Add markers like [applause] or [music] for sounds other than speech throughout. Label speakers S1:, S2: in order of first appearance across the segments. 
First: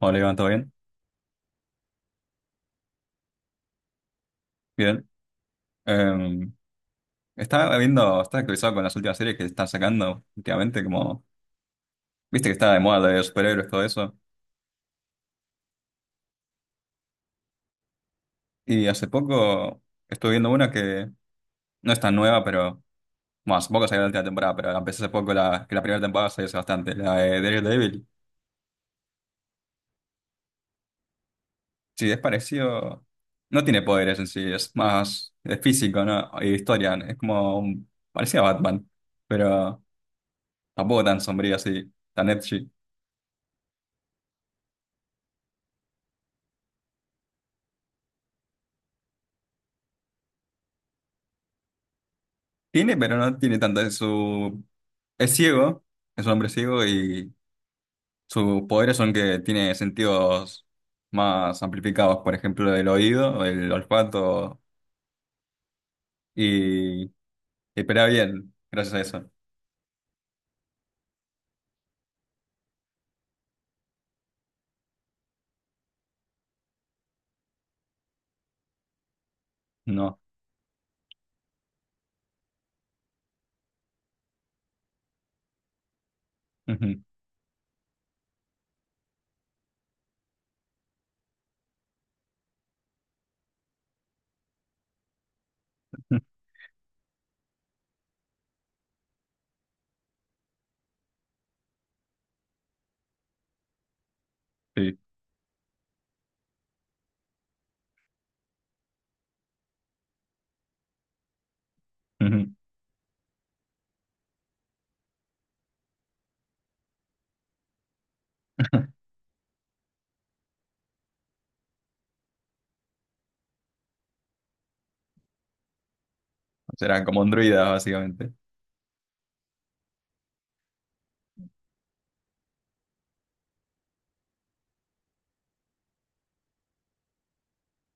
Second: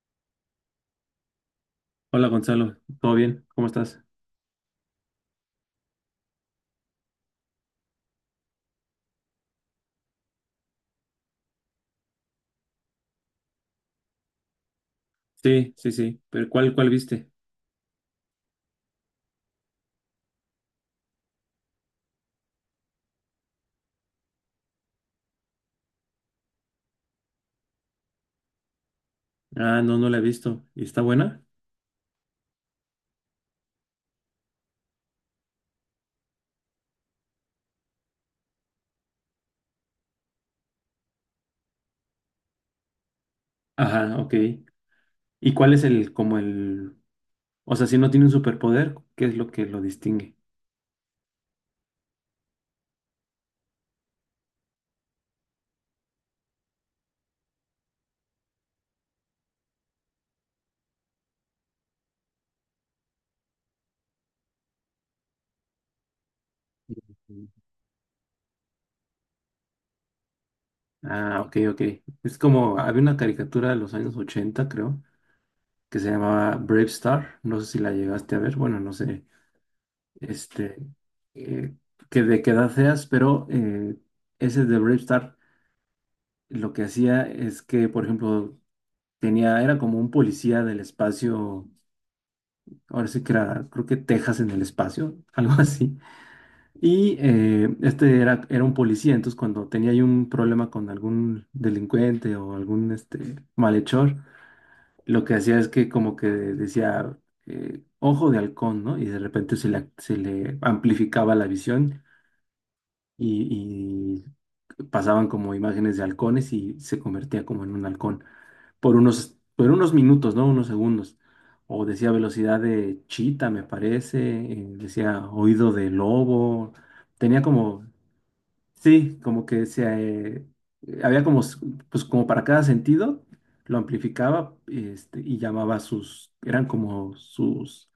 S1: Hola Iván, ¿todo bien?
S2: Hola Gonzalo, ¿todo bien? ¿Cómo estás?
S1: Bien. Eh, estaba viendo, estaba actualizado con las últimas series que están sacando últimamente, como, viste que está de moda de superhéroes, todo eso.
S2: Sí, sí, sí, pero ¿cuál, cuál viste?
S1: Y hace poco estuve viendo una que no es tan nueva, pero, bueno, hace poco salió la última temporada, pero la empecé hace poco, la, que la primera temporada salió hace bastante, la de Daredevil.
S2: Ah, no, no la he visto. ¿Y está buena?
S1: Sí, es parecido, no tiene poderes en sí, es más, es físico, ¿no? Y historia, es como, parecía Batman, pero tampoco tan sombrío así, tan edgy.
S2: Ajá, ok. ¿Y cuál es el, o sea, si no tiene un superpoder, ¿qué es lo que lo distingue?
S1: Tiene, pero no tiene tanto de su. Es ciego, es un hombre ciego y sus poderes son que tiene sentidos más amplificados, por ejemplo, el oído, el olfato y
S2: Mm.
S1: espera bien, gracias a eso.
S2: Ah, ok, ok. Es como, había una caricatura de los años 80, creo, que se llamaba Brave Star. No sé si la llegaste a ver, bueno, no sé,
S1: No.
S2: este, eh, que de qué edad seas, pero ese de Brave Star lo que
S1: Ujú.
S2: hacía es que, por ejemplo, tenía, era como un policía del espacio, ahora sí que era, creo que Texas en el espacio, [laughs] algo así.
S1: [laughs]
S2: Y este era, era un policía, entonces cuando tenía ahí un problema con algún delincuente o algún este, malhechor,
S1: Sí.
S2: lo que hacía es que como que decía, ojo de halcón, ¿no? Y de repente se le amplificaba la visión
S1: Ujú.
S2: y, y pasaban como imágenes de halcones y se convertía como en un halcón, por unos minutos, ¿no? Unos segundos. O decía velocidad de chita, me parece, decía oído de lobo.
S1: Será como un
S2: Tenía
S1: druida,
S2: como,
S1: básicamente.
S2: sí, como que se, eh, había como, pues como para cada sentido, lo amplificaba, este, y llamaba sus, eran como sus,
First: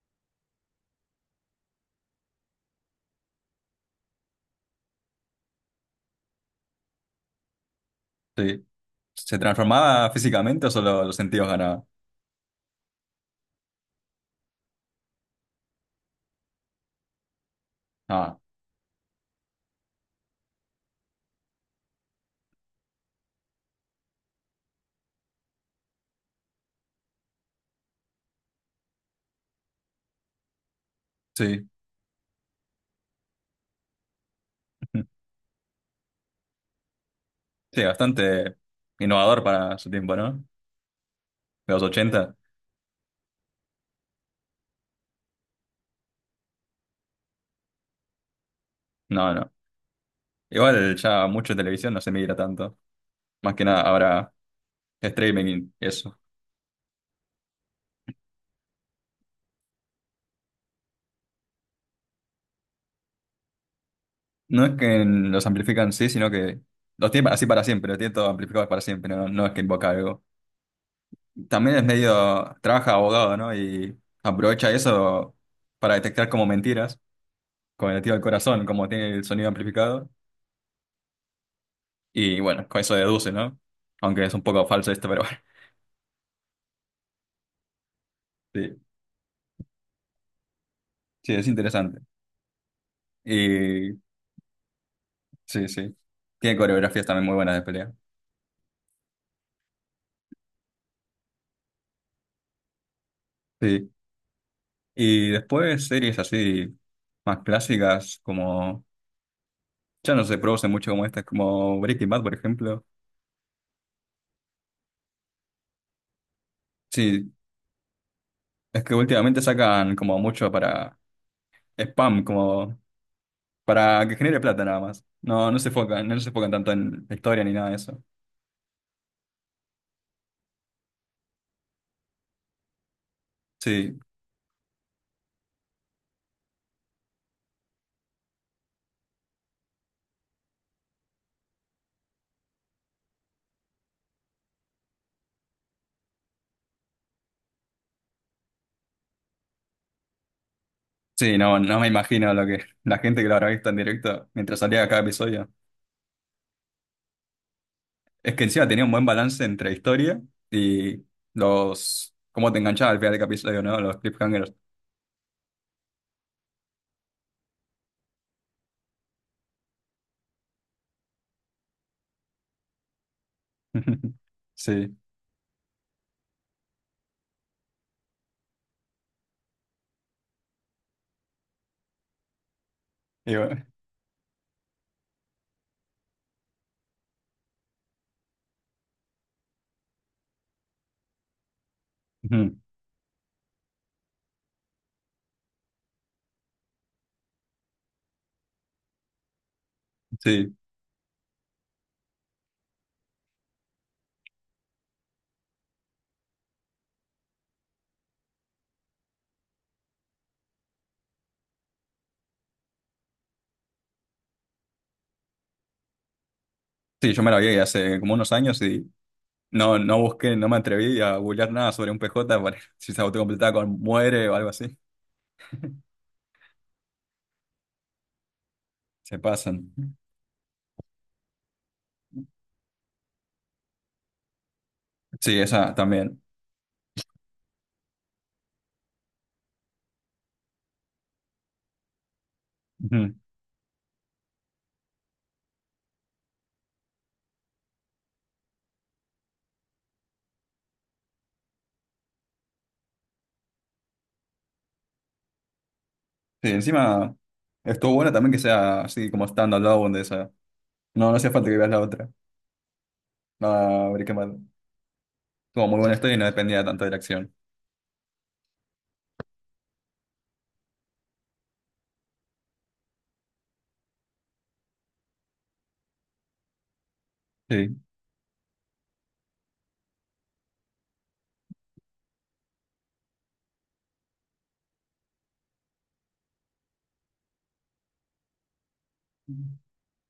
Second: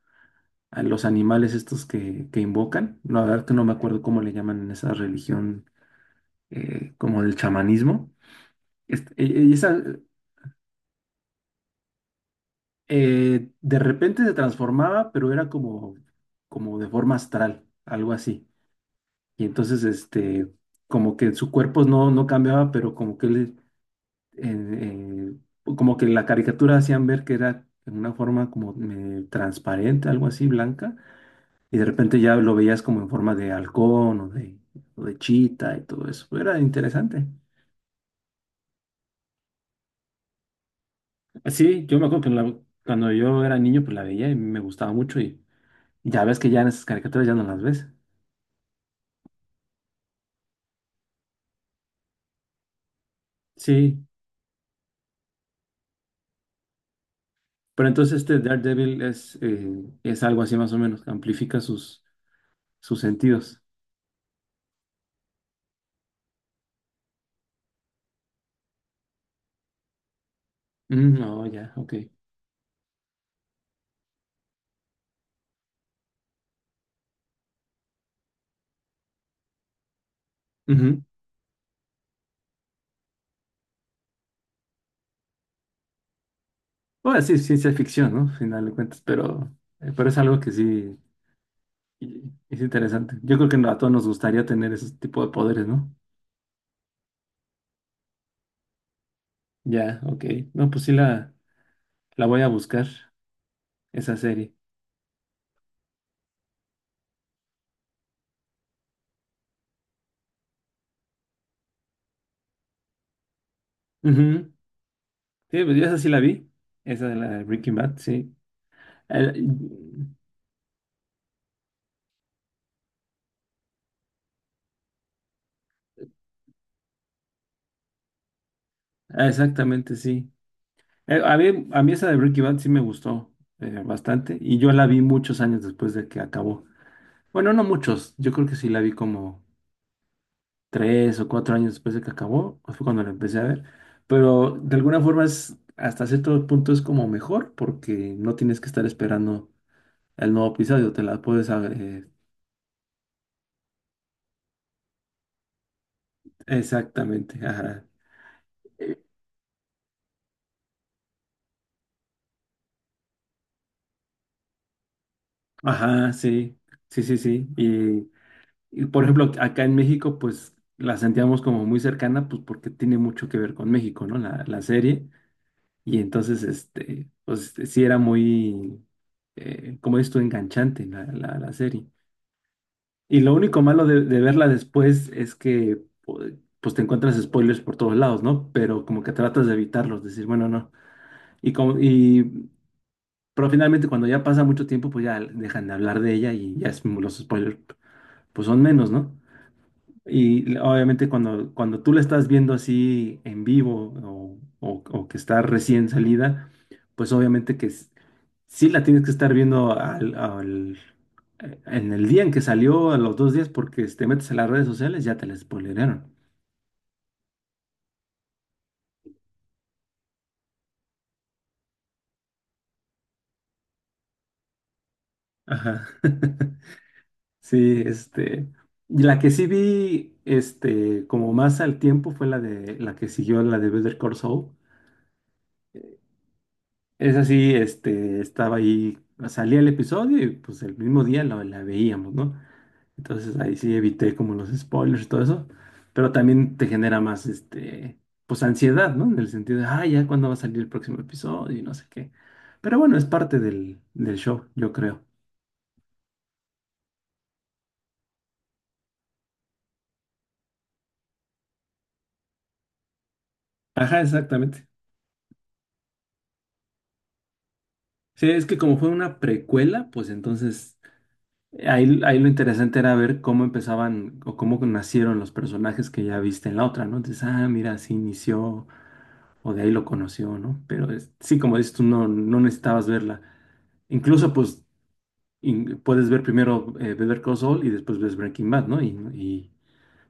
S2: a los animales estos que invocan. La verdad que no me acuerdo cómo le llaman en esa religión, como del chamanismo.
S1: Sí.
S2: Este,
S1: ¿Se
S2: y esa,
S1: transformaba físicamente o solo los sentidos ganaba?
S2: De repente se transformaba, pero era como, como de forma astral, algo
S1: Ah,
S2: así. Y entonces, este, como que su cuerpo no cambiaba, pero como que él, eh, como que en la caricatura hacían ver que era en una forma como transparente, algo así, blanca.
S1: sí.
S2: Y de repente ya lo veías como en forma de halcón o de
S1: [laughs]
S2: chita y todo eso. Era interesante.
S1: Sí, bastante innovador para su tiempo, ¿no? De los
S2: Sí, yo me acuerdo que
S1: ochenta.
S2: cuando yo era niño, pues la veía y me gustaba mucho. Y ya ves que ya en esas caricaturas ya no las ves.
S1: No, no. Igual ya mucho televisión no se mira tanto. Más que nada
S2: Sí,
S1: ahora. Streaming, eso.
S2: pero entonces este Daredevil es algo así más o menos, amplifica sus, sus sentidos.
S1: No es que los amplifican sí, sino que los tiene así para siempre, los tiene todo amplificado para siempre, no, no es que invoca algo.
S2: Mm, oh, ya,
S1: También es
S2: ok.
S1: medio, trabaja abogado, ¿no? Y aprovecha eso para detectar como mentiras, con el tío del corazón, como tiene el sonido amplificado.
S2: Ujú.
S1: Y bueno, con eso deduce, ¿no? Aunque es un poco falso esto, pero bueno,
S2: Bueno, sí, es ciencia ficción, ¿no? Al
S1: [laughs]
S2: final de
S1: sí,
S2: cuentas, pero es algo que sí
S1: sí, es interesante.
S2: y- es interesante. Yo creo que a todos
S1: Y
S2: nos gustaría tener ese tipo de poderes,
S1: sí,
S2: ¿no?
S1: sí. Tiene coreografías también muy buenas de pelea.
S2: Ya, ok. No, pues sí la voy a buscar,
S1: Sí.
S2: esa serie.
S1: Y después series así más clásicas como... Ya no se produce mucho como estas, como Breaking Bad, por ejemplo.
S2: Ujú. Sí, pues yo esa sí la vi, esa de la
S1: Sí,
S2: de Breaking Bad, sí.
S1: es que
S2: Eh,
S1: últimamente sacan como mucho para spam, como para que genere plata nada más. No, no se enfocan, no se enfocan tanto en la historia ni nada de eso.
S2: Exactamente, sí. A mí esa de Breaking Bad sí me gustó
S1: Sí,
S2: bastante y yo la vi muchos años después de que acabó. Bueno, no muchos, yo creo que sí la vi como tres o cuatro años después de que acabó, pues fue cuando la empecé a ver, pero de alguna forma es, hasta cierto punto es como mejor porque no tienes que estar esperando el nuevo episodio, te la
S1: sí,
S2: puedes
S1: no, no me
S2: saber
S1: imagino lo que la gente que lo habrá visto en directo mientras salía cada episodio.
S2: exactamente, ajá.
S1: Es que encima tenía un
S2: Eh,
S1: buen balance entre historia y los, cómo te enganchaba al final de cada episodio, ¿no? Los cliffhangers.
S2: Ajá, sí, sí, sí, sí. Y, por ejemplo, acá en México, pues la sentíamos como muy cercana, pues porque tiene mucho que ver con México,
S1: [laughs]
S2: ¿no? La
S1: Sí,
S2: serie. Y entonces, este, pues sí era muy, como esto, enganchante la serie. Y
S1: y
S2: lo único
S1: bueno,
S2: malo de verla después es que, pues te encuentras spoilers por todos lados, ¿no? Pero como que tratas de evitarlos, decir, bueno, no. Y, como,
S1: [laughs]
S2: y,
S1: ujú,
S2: pero finalmente cuando ya pasa mucho tiempo, pues ya dejan de hablar de ella y ya los spoilers, pues son menos, ¿no?
S1: sí,
S2: Y obviamente cuando, cuando tú la estás viendo así en vivo o, o que está recién salida, pues obviamente que sí la tienes que estar viendo al, al, en el día en que salió, a los dos días, porque si te metes a las redes sociales ya te la spoilearon.
S1: sí, yo me lo vi hace como unos años y no, no busqué, no me atreví a googlear nada sobre un PJ para [laughs] si se autocompletaba con muere o algo así. [laughs]
S2: Ajá. [laughs] Sí, este. Y la
S1: Se
S2: que sí
S1: pasan.
S2: vi, este, como más al tiempo fue la de la que siguió la de Better Call Saul.
S1: Sí, esa también.
S2: Es así, este, estaba ahí, salía el episodio y pues el mismo día la, la veíamos, ¿no?
S1: Ujú.
S2: Entonces ahí sí evité como los spoilers y todo eso, pero también te genera más, este, pues ansiedad, ¿no? En el sentido de, ah, ya cuándo va a salir el próximo episodio y no sé qué. Pero bueno, es parte del, del show, yo creo.
S1: Sí, encima estuvo bueno también que sea así como stand-alone de esa. No, no hacía falta que veas la otra. Ah,
S2: Ajá,
S1: ver qué mal.
S2: exactamente.
S1: Tuvo muy buena historia y no dependía tanto de la acción.
S2: Sí, es que como fue una precuela, pues entonces ahí lo interesante era ver cómo empezaban o cómo nacieron los personajes que ya viste en la otra, ¿no? Entonces, ah, mira,
S1: Sí,
S2: así inició, o de ahí lo conoció, ¿no? Pero sí, como dices tú, no, no necesitabas verla. Incluso, pues, puedes ver primero Better Call Saul y después ves Breaking Bad, ¿no? Y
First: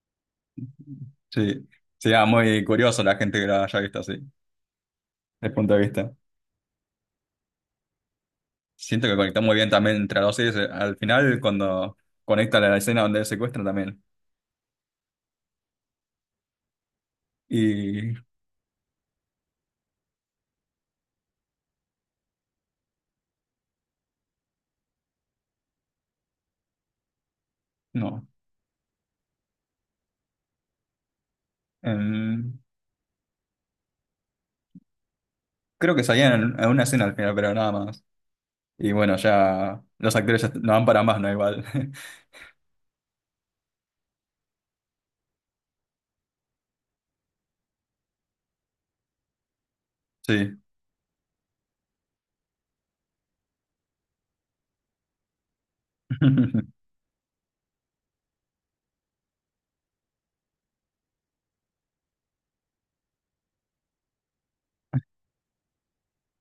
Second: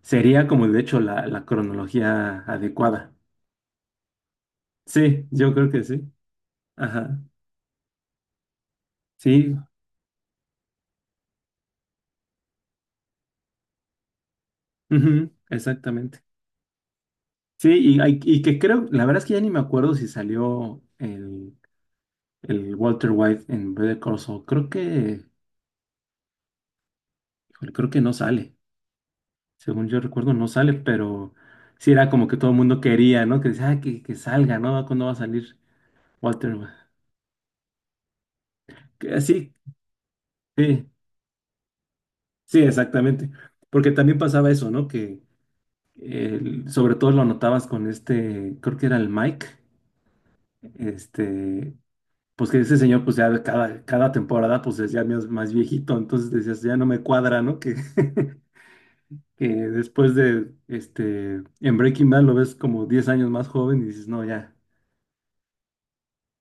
S2: sería como, de hecho, la
S1: sí. Sí, ah,
S2: cronología
S1: muy curioso
S2: adecuada.
S1: la gente que la haya visto así,
S2: Sí, yo
S1: desde
S2: creo
S1: punto de
S2: que sí.
S1: vista.
S2: Ajá.
S1: Siento que conectó muy
S2: Sí,
S1: bien también entre los series. Al final, cuando conecta la escena donde secuestran también.
S2: ujú, exactamente. Sí, y,
S1: Y
S2: y que creo, la verdad es que ya ni me acuerdo si salió el Walter White en Better Call Saul. Creo que, híjole, creo que no
S1: no.
S2: sale, según yo recuerdo, no sale, pero sí era como que todo el
S1: em,
S2: mundo quería, ¿no? Que decía, "Ah, que salga, ¿no? ¿Cuándo va a salir
S1: Creo que
S2: Walter?"
S1: salían en una escena al final, pero nada más. Y bueno,
S2: Que sí,
S1: ya los actores ya no van
S2: sí,
S1: para más, ¿no? Igual. [laughs]
S2: sí, exactamente. Porque también pasaba eso, ¿no? Que sobre todo lo notabas con este, creo que era el Mike,
S1: Sí.
S2: este, pues que ese señor, pues ya cada, cada temporada, pues es ya más, más viejito, entonces decías,
S1: [laughs]
S2: ya no me cuadra, ¿no? Que, [laughs] que después de, este, en Breaking Bad lo ves como 10 años más joven y dices, no, ya.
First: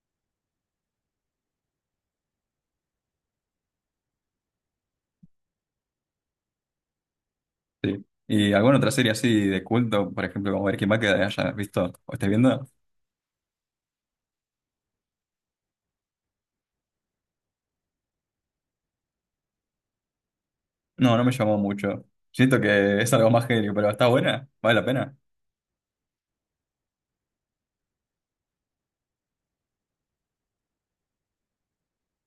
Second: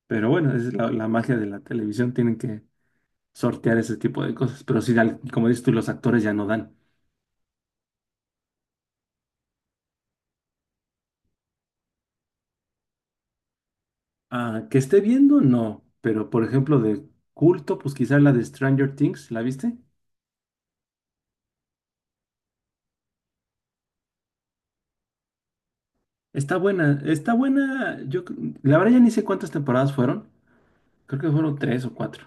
S2: Pero bueno, es la, la magia de la televisión, tienen que sortear ese tipo de cosas. Pero sí, como dices tú, los actores ya no dan.
S1: Sí. ¿Y alguna otra serie así de culto, por ejemplo, como Breaking Bad, que hayas visto o estés viendo?
S2: Ah, que esté viendo, no. Pero por ejemplo, de culto, pues quizás la de Stranger Things, ¿la viste?
S1: No, no me llamó mucho. Siento que es algo más genio, pero está buena, vale la pena.
S2: Está buena, está buena. Yo, la verdad ya ni sé cuántas temporadas fueron. Creo que fueron tres o cuatro.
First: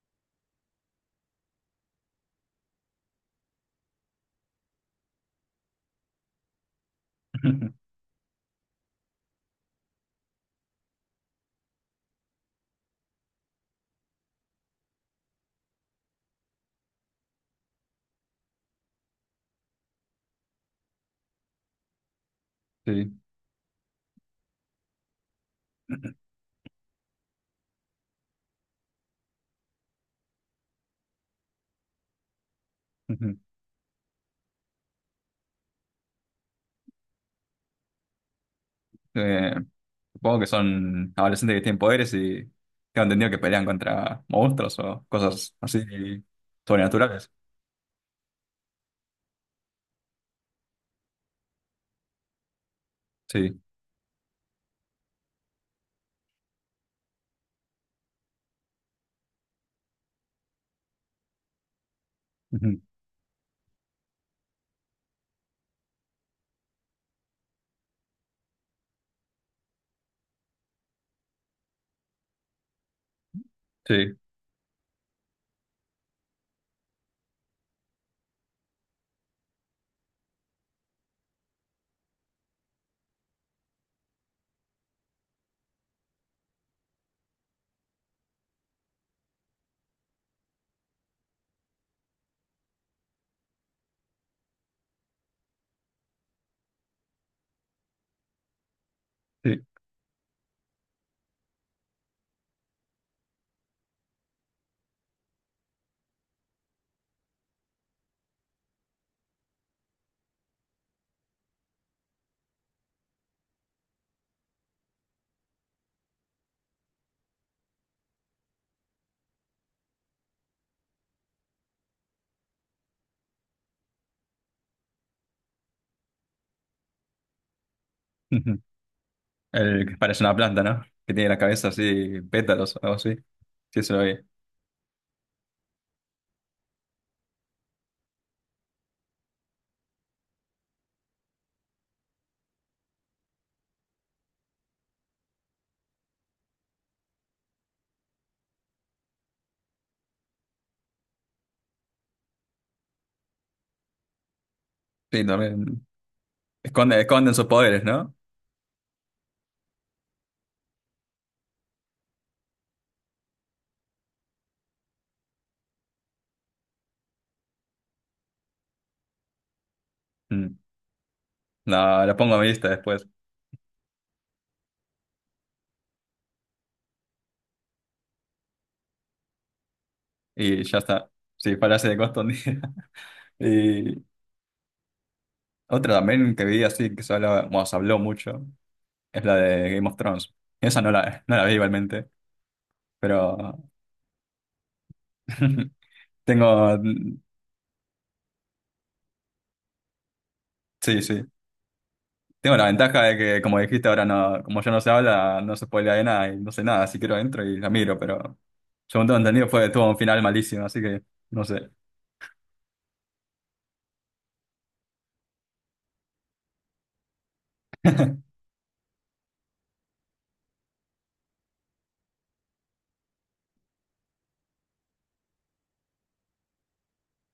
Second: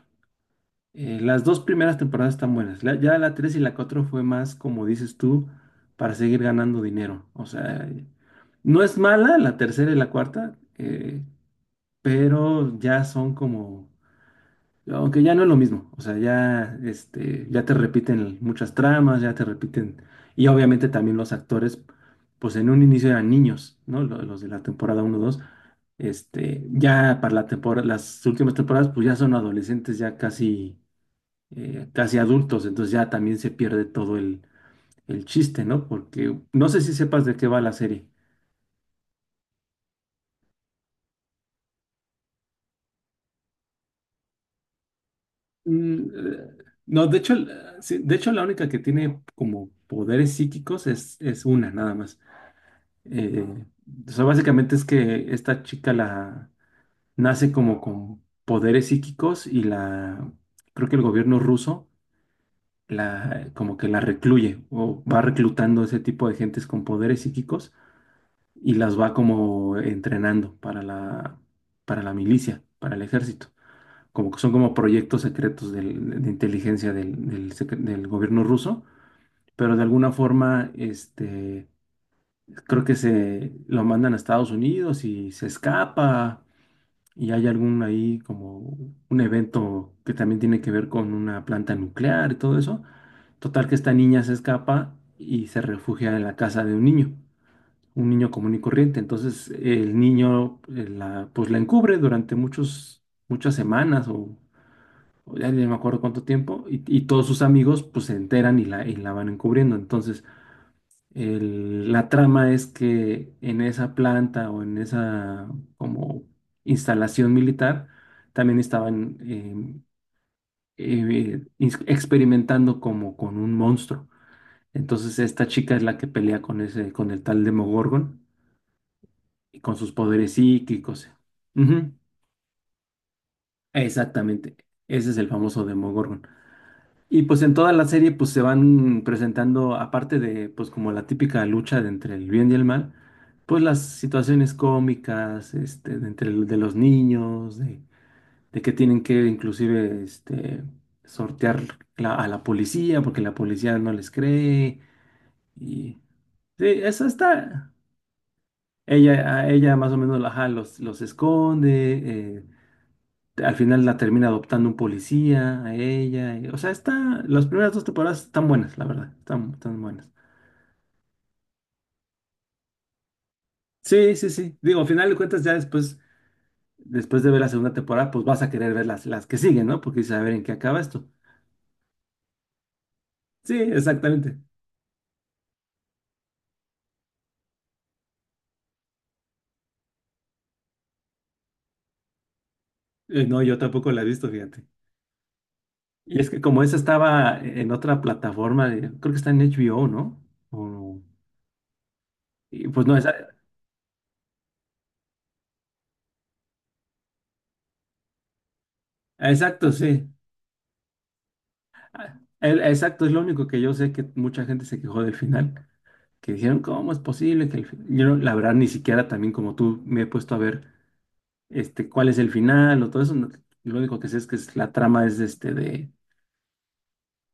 S2: Las dos primeras temporadas están buenas. Ya la tres y la cuatro fue más, como dices tú, para seguir ganando dinero. O
S1: [laughs]
S2: sea, no es mala la tercera y la cuarta, pero ya son como, aunque ya no es lo mismo, o sea, ya, este, ya te repiten muchas tramas, ya te repiten, y obviamente también los actores, pues en un inicio
S1: Sí.
S2: eran niños, ¿no? Los de la temporada uno dos este, ya para la temporada, las últimas temporadas, pues ya son adolescentes, ya casi, casi adultos, entonces ya
S1: Ujú.
S2: también se pierde todo el chiste, ¿no? Porque no sé si sepas de qué va la serie.
S1: Eh, supongo que son adolescentes que tienen poderes y tengo entendido que pelean contra monstruos o cosas así
S2: Mm, eh, No, de
S1: sobrenaturales.
S2: hecho, sí, de hecho la única que tiene como poderes psíquicos es una, nada más. Eh,
S1: Sí.
S2: o sea, básicamente es que esta chica la nace como con poderes psíquicos y la, creo que el gobierno ruso
S1: [laughs] Ujú.
S2: la, como que la recluye o va reclutando ese tipo de gentes con poderes psíquicos y las va como entrenando para la milicia, para el ejército,
S1: Sí,
S2: como que son como proyectos secretos de inteligencia del, del gobierno ruso, pero de alguna forma, este, creo que se lo mandan a Estados Unidos y se escapa y hay algún ahí como un evento que también tiene que ver con una planta nuclear y todo eso. Total que esta niña se escapa y se refugia en la casa de un niño común y corriente. Entonces
S1: sí.
S2: el niño la, pues la encubre durante muchos, muchas semanas o ya ni me acuerdo cuánto tiempo, y todos sus amigos pues se enteran y la van encubriendo. Entonces, la trama es que en esa planta o en esa como instalación militar también estaban experimentando como con un monstruo. Entonces, esta chica es la que pelea con ese, con el tal Demogorgon
S1: [laughs]
S2: y con
S1: El
S2: sus
S1: que parece
S2: poderes
S1: una planta, ¿no?
S2: psíquicos.
S1: Que tiene la cabeza
S2: Ujú,
S1: así, pétalos o algo así. Sí, se lo vi.
S2: exactamente, ese es el famoso Demogorgon. Y pues en toda la serie pues se van presentando, aparte de pues como la típica lucha de entre el bien y el mal, pues las situaciones cómicas, este, de entre de los niños, de que tienen que inclusive este, sortear a la policía porque la policía no les cree.
S1: Sí, también.
S2: Y sí,
S1: Esconde,
S2: eso
S1: esconden sus
S2: está.
S1: poderes, ¿no?
S2: Ella, a ella más o menos ajá, los esconde, al final la termina adoptando un policía, a ella, o sea, está, las primeras dos temporadas están buenas, la verdad. Están, están buenas.
S1: Mm. No, lo pongo a mi lista después.
S2: Sí, sí, sí. Digo, al final de cuentas, ya después, después de ver la segunda temporada, pues vas a querer ver las que siguen, ¿no? Porque dices, a ver en qué
S1: Y ya
S2: acaba esto.
S1: está. Sí, parece de costo un día. [laughs]
S2: Sí,
S1: Y
S2: exactamente.
S1: otra también que vi así, que se hablaba, bueno, se habló mucho, es la de Game of Thrones. Esa no la, no la vi igualmente, pero
S2: No, yo tampoco la he visto, fíjate.
S1: [laughs]
S2: Y es que como
S1: tengo...
S2: esa
S1: mm,
S2: estaba en otra plataforma, creo que está en HBO, ¿no? O-
S1: sí, sí. Tengo la
S2: y pues no,
S1: ventaja de que, como dijiste, ahora no, como ya no se habla, no se spoilea de nada y no sé nada, así que lo entro y la miro, pero según tengo entendido fue
S2: exacto,
S1: tuvo un
S2: sí.
S1: final malísimo, así que no sé.
S2: Exacto, es lo único que yo sé, que mucha gente se quejó del final, que dijeron, ¿cómo es posible que el final? Yo, la
S1: [laughs]
S2: verdad, ni siquiera también como tú me he puesto a ver este, cuál es el final o todo eso. Lo único que sé es que la trama es este de,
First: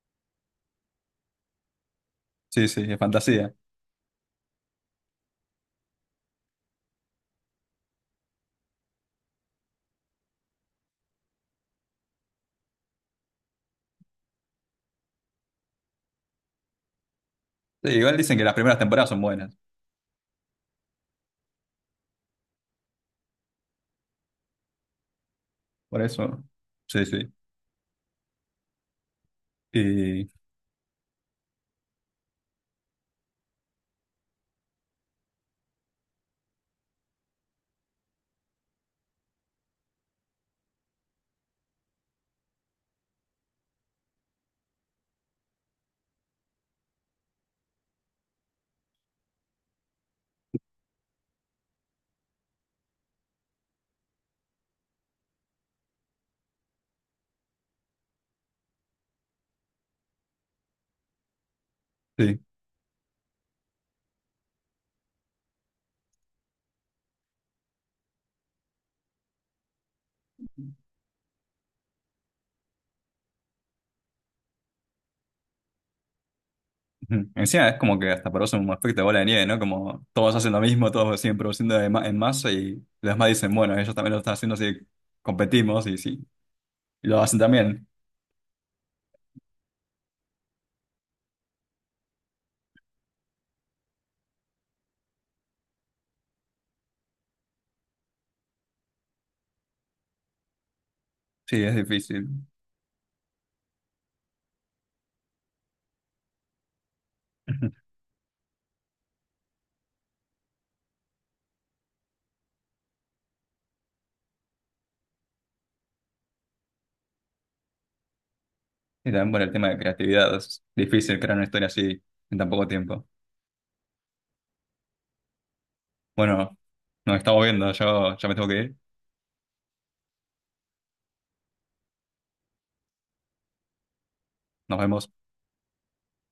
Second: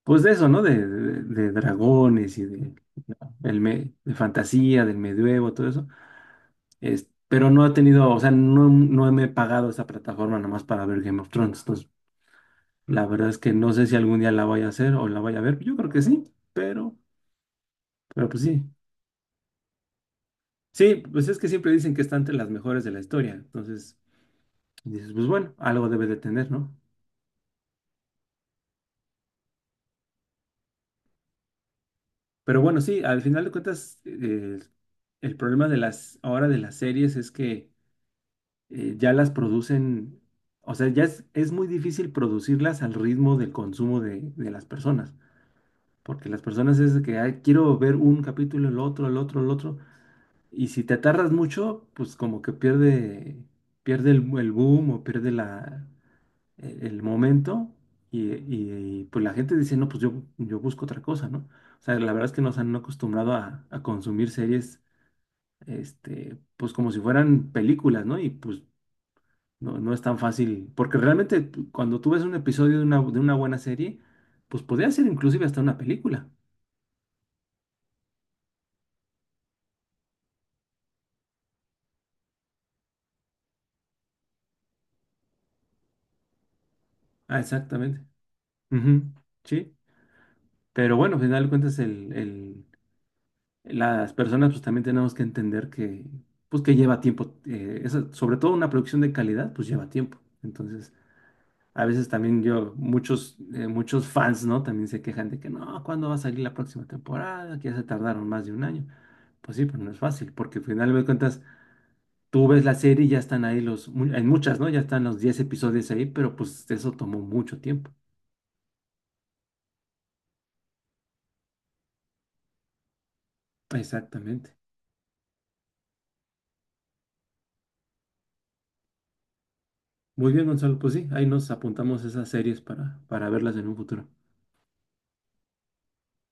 S2: pues de eso, ¿no? De, de dragones y
S1: Sí,
S2: de,
S1: sí, es fantasía.
S2: de fantasía, del medioevo, todo eso. Pero no he tenido, o sea, no, no me he pagado esa plataforma nomás para ver Game of Thrones. Entonces, la verdad es que no sé si algún día la voy a hacer o la voy a ver. Yo creo que sí, pero,
S1: Sí, igual
S2: pero
S1: dicen que
S2: pues
S1: las
S2: sí.
S1: primeras temporadas son buenas,
S2: Sí, pues es que siempre dicen que está entre las mejores de la historia. Entonces, dices, pues bueno, algo
S1: por
S2: debe de
S1: eso.
S2: tener, ¿no?
S1: Sí, sí. Y
S2: Pero bueno, sí, al final de cuentas, el problema de las, ahora de las series es que ya las producen, o sea, ya es muy difícil producirlas al ritmo del consumo de las personas. Porque las personas es de que "Ay, quiero ver un capítulo, el otro, el otro, el otro. Y si te tardas mucho, pues como que pierde, pierde el boom o pierde la, el momento y, pues la gente dice, no, pues yo busco otra cosa, ¿no? O sea, la verdad es
S1: sí.
S2: que nos han acostumbrado a consumir series, este, pues como si fueran películas, ¿no? Y pues no, no es tan fácil, porque realmente cuando tú ves un episodio de una buena serie, pues podría ser inclusive hasta una película.
S1: Ujú. Encima es como que hasta produce un efecto de bola de nieve, ¿no? Como todos hacen lo mismo, todos siguen produciendo de en masa y los demás dicen, bueno, ellos también lo están haciendo, así que competimos y sí, y lo hacen
S2: Ah,
S1: también.
S2: exactamente. Ujú, sí, pero bueno, al final de cuentas el, las personas pues también tenemos que entender que pues que lleva tiempo, sobre todo una producción de calidad pues lleva tiempo. Entonces,
S1: Sí, es
S2: a veces también
S1: difícil.
S2: yo, muchos, muchos fans, ¿no? También se quejan de que no, ¿cuándo va a salir la próxima temporada? Que ya se tardaron más de 1 año. Pues sí, pues no es fácil, porque al final de cuentas tú ves la serie y ya están ahí los, en muchas, ¿no? Ya están los 10 episodios ahí, pero pues eso tomó mucho tiempo.
S1: Y también por el tema de creatividad, es difícil crear una historia así en tan poco tiempo.
S2: Exactamente.
S1: Bueno, nos estamos viendo, yo ya me tengo que ir,
S2: Muy bien, Gonzalo, pues sí, ahí nos apuntamos esas series para verlas en un futuro.
S1: nos vemos.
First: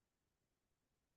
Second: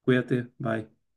S2: Cuídate, bye.